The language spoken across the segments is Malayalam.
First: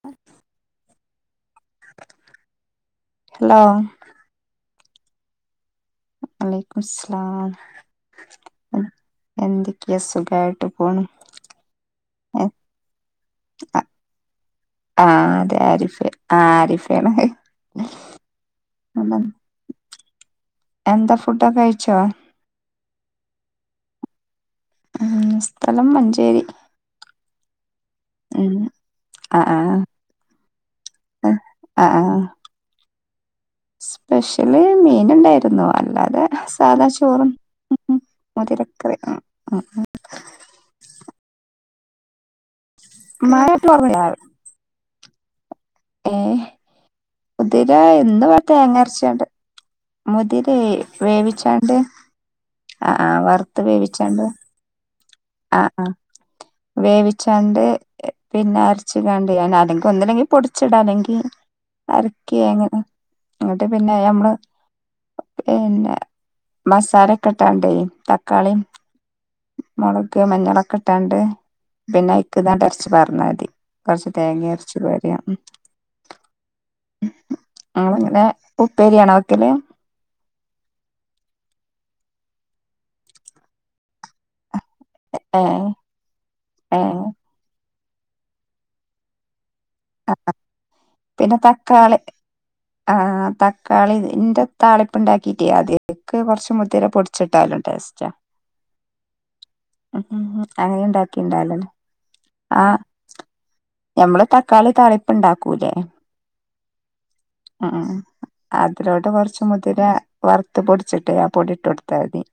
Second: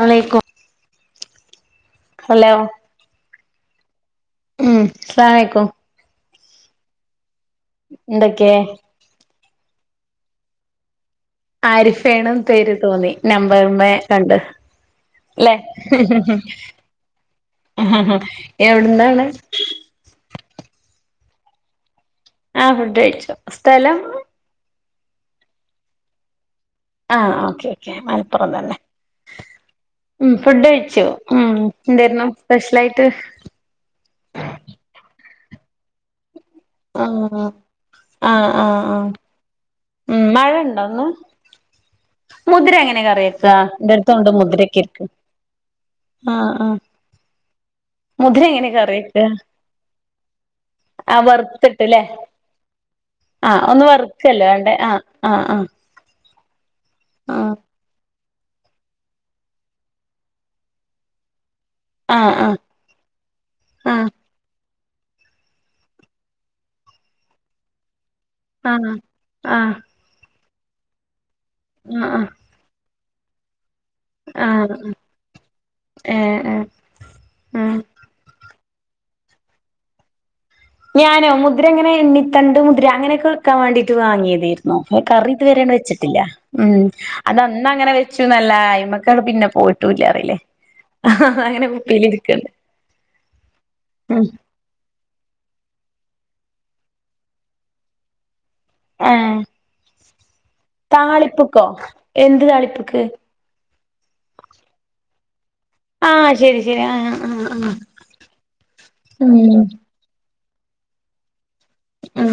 ആണേയ്ക്കും ഹലോ ഹലോ ഉം അസ്സലാമലൈക്കും അലൈക്കും ഉസ്‌ലാം എന്തൊക്കെ എന്തൊക്കെ സുഖായിട്ട് പോണ് ആരിഫേണ് പേര് തോന്നി നമ്പറുമ്മെ കണ്ട് ല്ലേ അതെ ആരിഫേണ് ആ ആരിഫേണ് പിന്നെ എവിടുന്നാണ് എന്താ ഫുഡൊക്കെ കഴിച്ചോ ആ ഫുഡ് കഴിച്ചു സ്ഥലം സ്ഥലം മഞ്ചേരി അ ആ ഓക്കെ മലപ്പുറം ഉം തന്നെ ആ ആ ഫുഡ് കഴിച്ചു ഉം ആ ആ എന്തേരിന്നു സ്പെഷ്യലായിട്ട് പിന്നെ വല്ലാതെ സാധാ ചോറ് ആഹ് ങും ങും ആഹ് ആഹ് ആഹ് മധുരക്കറിയും ഉം മഴ മുതിരെങ്ങനെ കറിവെക്ക മഴ കുറവില്ല. എൻ്റെടുത്തുണ്ട് മുതിരൊക്കെ ഏ [inaudible] അ ആ മുതിര ഇന്ന് തേങ്ങ അരച്ചോണ്ട് വെക്കാ ആഹ് മുതിരിവേവിച്ചുണ്ട് വറുത്തിട്ട്ല്ലേ വറുത്ത് ആഹ് ഒന്ന് വേവിച്ചാണ്ട് വറുക്കല്ലേ വേണ്ടേ ആഹ് അ ആഹ് അ വേവിച്ചാണ്ട് പിന്നെ അരച്ച്ങ്ങാണ്ട് ഒന്നില്ലെങ്കിൽ പൊടിച്ചിടാ അല്ലെങ്കിൽ ആഹ് ആഹ് അരയ്‌ക്കേണ് ഇന്നിട്ട് പിന്നെ അത് ആഹ് നമ്മള് പിന്നെ മസാലക്കിട്ടാണ് തക്ക- ആണോ അ മഞ്ഞളൊക്കിട്ടാണ്ട് [unintelligible] ച്ച് പറഞ്ഞാതി കുറച്ച് തേങ്ങ ആഹ് അരച്ചപാര്യാ ഏഹ് ഏഹ് ആഹ് ആളങ്ങനെ ഉപ്പേരിയാണോ വെക്കല് ഞാനോ മുദ്ര ങ്ങനെ എണ്ണിത്തണ്ട് മുദ്ര അങ്ങനെയൊക്കെ വെക്കാ വേണ്ടിട്ട് വാങ്ങിയതായിരുന്നു നോക്യാ കറിത്വരെ ഏഹ് വെച്ചിട്ടില്ല ഉ ഏഹ് അത ന്നങ്ങനെ വെച്ചുന്നല്ല്തെ അയിമക്ക് പിന്നെ പോയി ആ പിന്നെ തക്കാളി കുപ്പിലിരിക്കണ്ട് ആഹ ഉം തക്കാളിന്റെ താളിപ്പ് ഉണ്ടാ കിറ്റിഅതക്ക് കൊറച്മുതിര പൊടിച്ചിട്ടാലും ടേസ്റ്റ് ആഹ ഉം ഉം അങ്ങനെ താളിപ്പ്ക്കോ ഉണ്ടാക്കിണ്ടാവലുണ്ട് എന്ത് ആഹ് താളിപ്പ്ക്ക് ഞമ്മള് ത ക്കാളി താളിപ്പ് ഇണ്ടാക് ആഹ് ശെരി റ്റേ ആ ആഹ് ഉം അതിലോട്ട്കുറച്ച് മുതിര വറുത്ത് പൊടിച്ചിട്ടെ ആ പൊടി കൊടുത്താൽ മതി ഇം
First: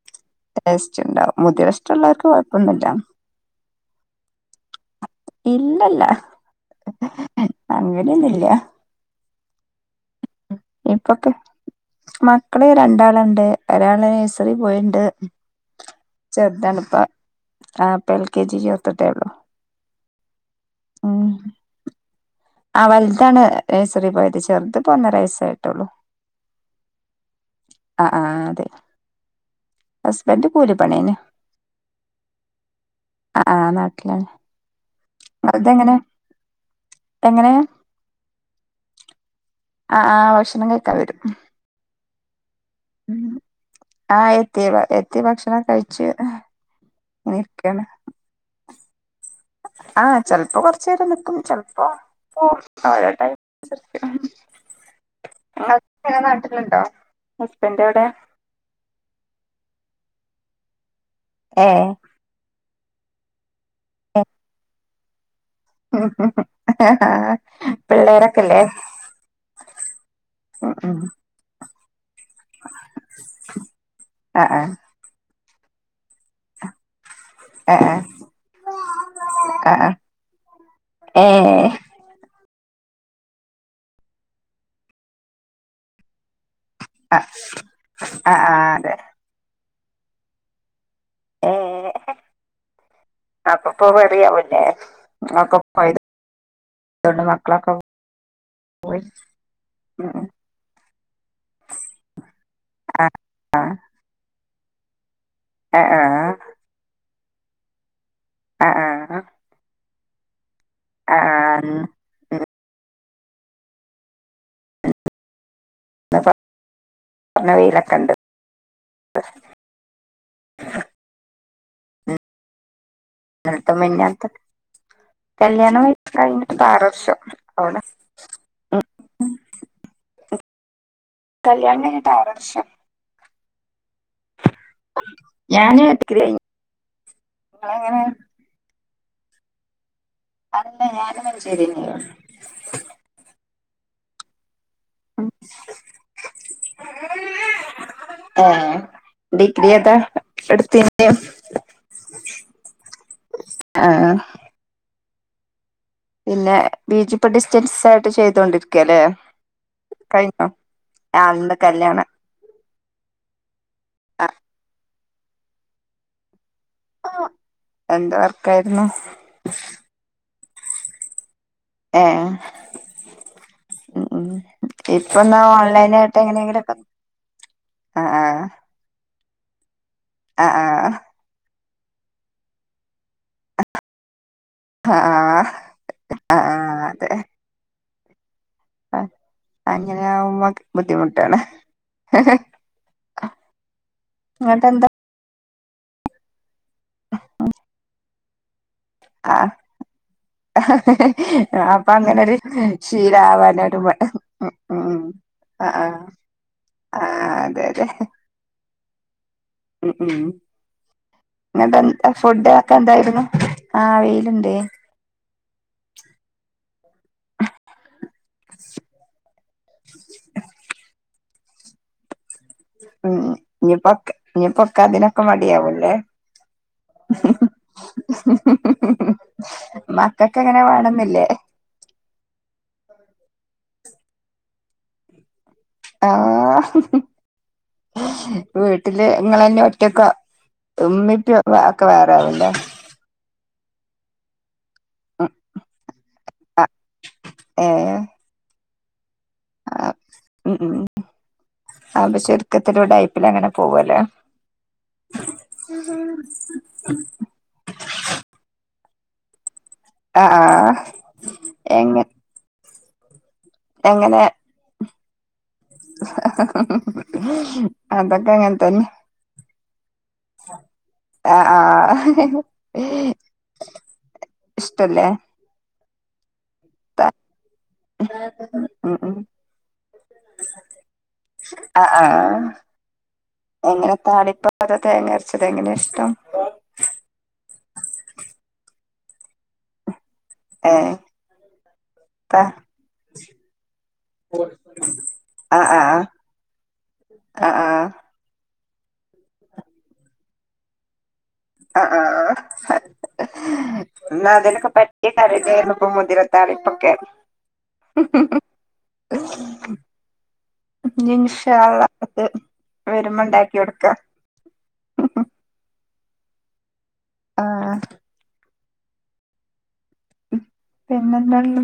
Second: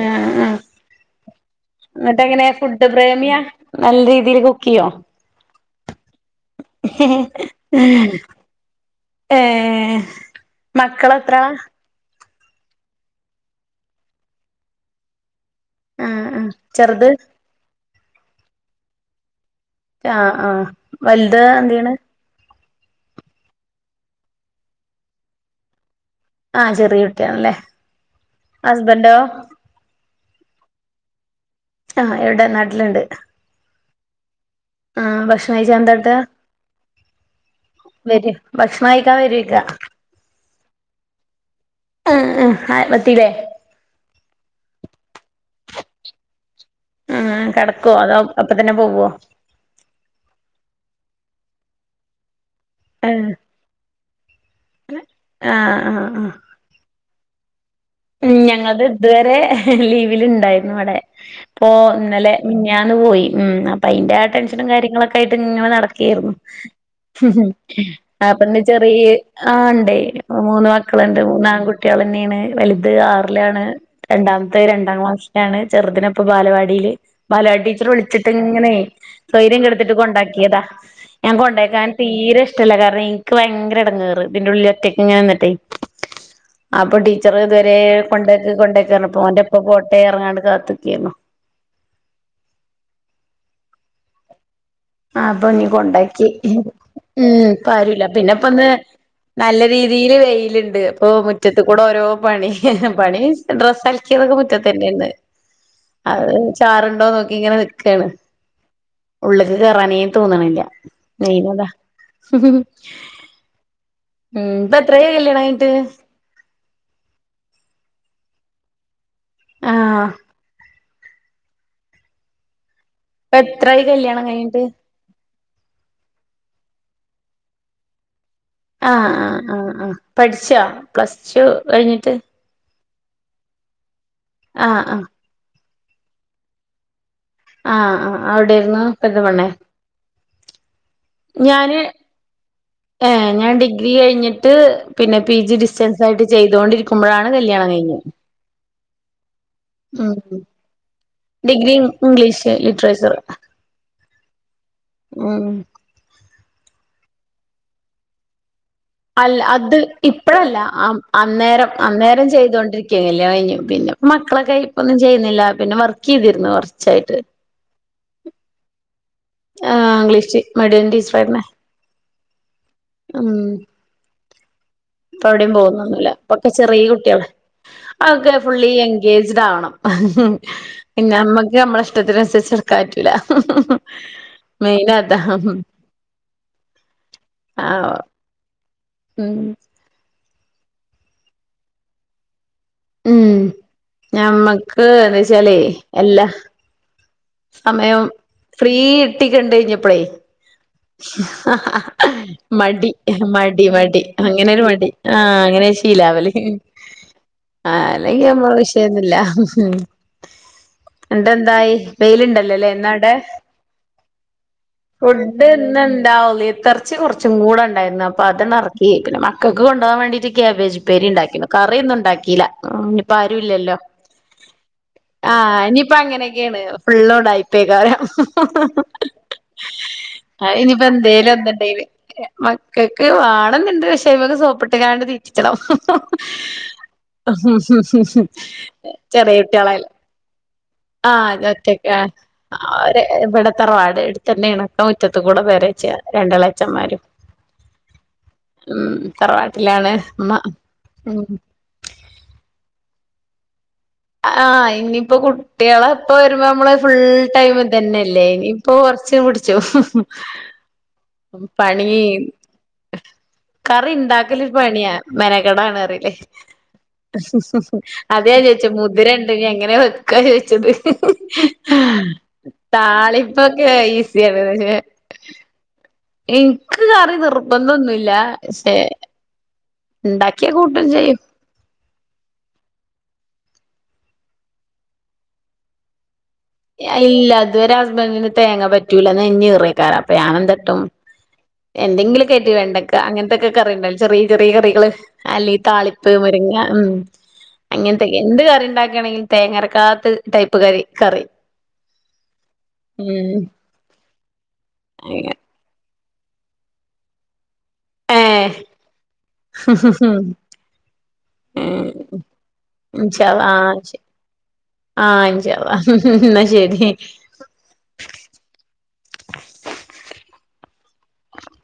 ഏഹ് ഏഹ് ടേസ്റ്റ് ഉണ്ടാവും മുതിര ഇഷ്ടമുള്ളവർക്ക് ന്നിട്ടെങ്ങനെയാ കുഴപ്പൊന്നുമില്ല ഫുഡ് പ്രേമിയാ നല്ല രീതിയിൽ കുക്ക് ചെയ്യോ അല്ല ഏഹ് ഇപ്പൊക്കെ മക്കളെത്ര മക്കള് രണ്ടാളുണ്ട് ഒരാള് നഴ്സറിൽ പോയിണ്ട് ഉം ഉം ചെർത് ആഹ് ഇപ്പ എൽകെജി ചേർത്തിട്ടേള്ളു ആഹ് ആഹ് വലുതെന്തെയ്യണ് വലുതാണ് നഴ്സറിൽപോയത് ചെർത് ഒന്നര വയസ് ആയിട്ടുള്ളൂ ആഹ് ചെറിയ കുട്ടിയാണല്ലേ ഹസ്ബന്റോ ഹസ്ബൻ്റ് കൂലിപ്പണിന്നെ അ എവിടെ നാട്ടിലുണ്ട് ആഹ് ആ ഭക്ഷണം കഴിച്ചാ ഏന്താട്ടാ എങ്ങനെ വര് ഭക്ഷണം കഴിക്കാൻ വരേക്കാ ആഹ് ആഹ് ഓ ശ നിങ്ങളൊക്കെ വരും - ആഹ് ആഹ് - ആഹ് എത്തീവരെ- തി ഭക്ഷണമം കഴിച്ച്- ഇങ്ങനെ ആഹ് ഇരിക്കാണ് കെടക്ക് വാ [unintelligible] പോവ്വാ- ആഹ് ചെലപ്പം കൊറച്ച്നേരം നിൽക്കും ചെലപ്പോ പ്പോ- ആഹ് എടയ്ക്ക് - [unintelligible] ആ ആഹ് ഇപ്പ നാട്ടിലുണ്ടോ? ഹസ്ബൻഡ് എവിടെ ഞങ്ങളത് ഇതുവരെ ലീ ലുണ്ടായിരുന്നുവിടെ ഓ ഏഹ് ഇന്നലെ മി ഞാന് പോയി മ് അപ്പയിന്റെ ടെൻഷനും കാര്യ ട്ട് ഇങ്ങനെ നടക്കരുന്നു. ആ പിള്ളേരൊക്കെല്ലേ പിന്നെ ചെറിയ ആ ഇണ്ടേ മൂന്ന് ഉം ഉം മക്കളുണ്ട്. മൂന്നാൺകു കുട്ട്യാലെന്നെന്ന് വലുത് ആറിലാണ് ആഹ് രണ്ടാമത്തെ രണ്ടാം ക്ലാസ് ണ് ചെറുതിനപ്പൊ ബാലവാടിയില് മലയാളി ടീച്ചർ ആഹ് വിളിച്ചിട്ട് ഇങ്ങനെ ബാലപാടി ടീച്ചറ് വിളിച്ചിട്ടിങ്ങനെ സ്വര്യം ആഹ് ആഹ് കെടുത്തിട്ട് കൊണ്ടാക്കിയതാ ഞാൻ ഏഹ് കൊണ്ടാക്കാൻ തീരെ ഇഷ് ഇ്ടല്ല കാരണം എനിക്ക് ഭയങ്കര ഇടങ്ങേറ് ഇതിന്റെ ഉള്ളില ഒറ്റക്കെ ഇങ്ങനെ നിന്നിട്ടെ അപ്പൊ ടി ആഹ് ചറ് ഇതുവരെ ആഹ് കൊണ്ടാക്ക് ആഹ് അതെ കൊണ്ടാക്ക് അപ്പോ ഓന്റെപ്പ പോ ട്ടെ റഞ്ഞാണ്ട് കാത്ത്‌ക്കെന്നു ഏ അപ്പപ്പോ പേടിയവുലെ ആ അപ്പൊ നീ കൊണ്ടാക്കി. പോയതോണ്ട് ഉമ് മക്കളൊക്കെ പാരുല പിന്നെപ്പൊ ഒന്ന് പോയി നല്ല ഉം രീതിയില് ഉം വെയിലുണ്ട്. അപ്പൊ മുറ്റത്തു കൂടെ ഓരോ പണി ആഹ് പണി ആഹ് ഡ്രസ്സ് അലക്കിയതോ റ്റെതെന്നെന്ന് അത് ആഹ് ചാറുണ്ടോ നോ ഇങ്ങനെ നിക്കാണ് ആഹ് ആഹ് ഉള്ള്ക്ക് കേറാനെ തോന്ണില്ല ആഹ് ഇന്ന് [unintelligible] ഉം ഇപ്പ എത്രയായി കല്ല്യാണയിഞ്ഞിയിട്ട് നല്ല വയില കണ്ട് ആഹ് [unintelligible] ഇപ്പ [unintelligible] ഇന്നല്തും എത്രായി കല്യാണം മിഞ്ഞാന്നതും ഒക്കെ കഴിഞ്ഞിട്ട് കല്യാണം കയി ഞ്ഞിട്ട് ഇപ്പ ആറ് വർഷം അവിടെ ആ ആ ആ ആ പഠിച്ചാ പ്ലസ്ടൂ കല്യാണം കഴിഞ്ഞിട്ട് ആറ് വർഷം ആ ആ ഞാന് ഡിഗ്രി കഴിഞ്ഞ് ആ ആ അവിടെരുന്നു പെരിന്തൽമണ്ണേ അല്ലെ ഞാന് മഞ്ചേരിലെന്നു ഏഹ് ഞാൻ ഡിഗ്രി കഴിഞ്ഞിട്ട് പിന്നെ പി ജി ഡിസ്റ്റൻസ് ആയിട്ട് ചെയ്തൊണ്ടിരിക്കുമ്പോഴാണ് കല്യാണം കഴിഞ്ഞേ ഏഹ് ഡിഗ്രി ഏതാ ഉം എടുത്തീന് ഡിഗ്രി ഇംഗ്ലീഷ് ലിറ്റ്റേച്ചറ് ആഹ് ഉം പിന്നെ ബീജ്‌ ഇപ്പ ഡിസ്റ്റൻസായിട്ട് ചെയ്തൊണ്ടിര് അല്ല അത് ഇപ്പഴല്ല അ ആഹ് ഇന്ന് അന്നേരം കല്യാണം അന്നേരം ചെയ്തോണ്ടിരിക്ക്യാ കല്യാണം കഴിഞ്ഞ് പിന്നെപ്പം മക്കളക്കെയായ് ഇപ്പങ്ങ ചെയ്യുന്നില്ല പിന്നെ വർക്കെയ്തിരുന്നു കൊറ എന്ത്‌ വർക്കായിരുന്നു ഏ ഇംഗ്ലീഷ്. മടിയൻ ടീച്ചറായിര്ന്നേ ഏ മ്മ് മ്മ് ഇപ്പവിടെം പോവുന്നോന്നുല്ല ഇപ്പക്കേ ചെറീ കുട്ട്യാണ് അവോക്കേ ആഹ് ഫുള്ളി എങ്കെജ് ജിടാവണം ആഹ് ആഹ് പിന്നെ ഞമ്മക്ക് ഞമ്മളേ ഇഷ്ടത്തിനനുസരിച്ച് ഇട്ക്കാറ്റു ല്ലാ മെയിൻ ആഹ് അതാ ആഹ് ആഹ് ആ ഉം അങ്ങനെയാവുമ്പം ബുദ്ധിമുട്ടാണ് ഉം ഇങ്ങട്ട് എന്താ ഞമ്മക്ക് എന്ന്ച്ചാലേ എല്ലാ സമയം ഫ്രീ ഇട്ടി ആ കണ്ടെഴിഞ്ഞപ്പളേ അപ്പൊ അങ്ങനൊരു മടി മടി ശീലാവാനൊരു മ മടി ഉം അങ്ങനൊരു മടി ഉം ആ അങ്ങനെ ആ ആ ശീലാവല് ആ അതെ അതെ അല്ലങ്കി നമ്മള് വിഷയ ല്ല മ്മ് ഉം ഉം ന്ന്ട്ട് എന്തായി ഇങ്ങട്ട് എന്താ ഫുഡ് വെയ്‌ലുണ്ടലൊല്ലെ ഒക്കെ ഇന്നാടെ എന്തായിരുന്നു ആ വെയിലുണ്ട് ഫുഡ്ന്ന്ണ്ടാ [unintelligible] എർച്ചി കൊറച്ചും കൂടെണ്ടായിരുന്ന പ്പത് ന്ന്റക്കി. പിന്നെ മക്കക്ക് കൊണ്ടൊവാ വേണ്ടിട്ട് കേബേജ്പ്പേരി ഇണ്ടാക്കിണ്. കറിന്നുണ്ടാക്കീല ആ ഇനിപ്പോ ഉം ആരും ഇല്ലല്ലോ ഇനിയിപ്പൊക്കെ ഇനിയിപ്പൊക്കെ അതിനൊക്കെ ആഹ് മടിയാവൂല്ലേ ഇനിയിപ്പങ്ങനെയൊക്കെണ് ഫുള്ള് ഉണ്ടായിപ്പേക്കാരം മക്കക്ക് അങ്ങനെ അഹ്ഇനിയിപ്പോ വേണംന്നില്ലേ എന്തേലും എന്ത്‌ണ്ടേല് മക്കക്ക് വേണന്ന്ണ്ട് പക്ഷേ ഇവരേ സോപ്പിട്ട്ക്കാണ്ട് തീറ്റ് ക്കണം ആ വീട്ടില് ചെറിയ ഇങ്ങളന്നെ കുട്ട്യാളല്ലേ ഒറ്റക്കാ ആ ഉമ്മി ഇപ്പി ഒറ്റ ഒക്കെ വേറാവൂല്ലേ അവര് ഇട തറവാട് എട്ത്തന്നെയാണ്- ടൊ മുറ്റത്ത് ഉം കൂടെ പെരച്ച് രണ്ടളെ ച്ചന്മാരും- മ് - ആഹ് മ് മ് ഉം അപ്പ ചുരുക്കത്തിലൂടായി പിന്നെങ്ങനെ - ആഹ് ഇനിയിപ്പ കുട്ടിളെ ഇപ്പ വരുമ്പ നമ്മള് ഫുൾ ടൈം ഇതന്നെല്ലെ ഇനിയിപ്പൊ കുറ ച്ച് വ്ട് ച്ചു ആ ആ മ് പണി എങ്ങനെ കറി എങ്ങനെ ഇണ്ടാക്കലൊരു പണിയാ മെനെ ക്കടാണ്റിയിലെ അതൊക്കെ അതെ അങ്ങനെ ച്ച് തന്നെ മുതിരണ്ട് ഇഞ്ഞ് എങ്ങനെ വെക്ക് ചോദിച്ചത് ആഹ് ആഹ് താളിപ്പൊക്കെ ഈസിയാണ് ഹെ ഇഷ്ടല്ലേ എനിക്ക് ത- കറി നിർബന്ധൊന്നുല്ല പഷെ ഉം ഉം ഇണ്ടാക്കിയാ കൂട്ടും ചെയ്യും ആഹ് ആഹ് എങ്ങനെ താളിപ്പ അതൊ തേങ്ങ അരച്ചത് എങ്ങനെയാ ഇഷ്ടം ഇല്ല ഇതുവരെ ഹസ്ബന്റിന് തേങ്ങ പറ്റൂല നെഞ്ഞീറെക്കാരം അപ്പെ ഞാനെന്താട്ടും ഏഹ് ത എന്തെങ്കിലുക്കെറ്റ് വെണ്ടക്ക അങ്ങൻത്തൊക്കെ കറിണ്ടാലെ ചെറിയ ചെറിയ കറികള് അല്ലെ ആഹ് ആഹ് താളിപ്പ് മുരങ്ങ ഉം ആഹ് ആഹ് അങ്ങൻത്തെക്കെ എന്ത് കറിം ഇണ്ടാക്കണെങ്കി തേങ്ങരക്കാത്ത ടൈപ്പ് കറി കറി ആഹ് ആഹ് ഉം ആഹ് എന്ന അതേല ക്ക് പറ്റിയ കറിയെന്നേര്ന്നു ഇപ്പം മുതിര താളിപ്പൊക്കേ ഏഹ് ഞ്ഞ് ഇന്ശാ ഉം അള്ളാ ഓക്ക് വെരുമ്പം ഇൻഷാ അള്ളാ ആഹ് ഇണ്ടാക്കിയൊട്ക്കാ ശരി മ് ഉ എന്നാ ശരി ആ പിന്നെന്താണും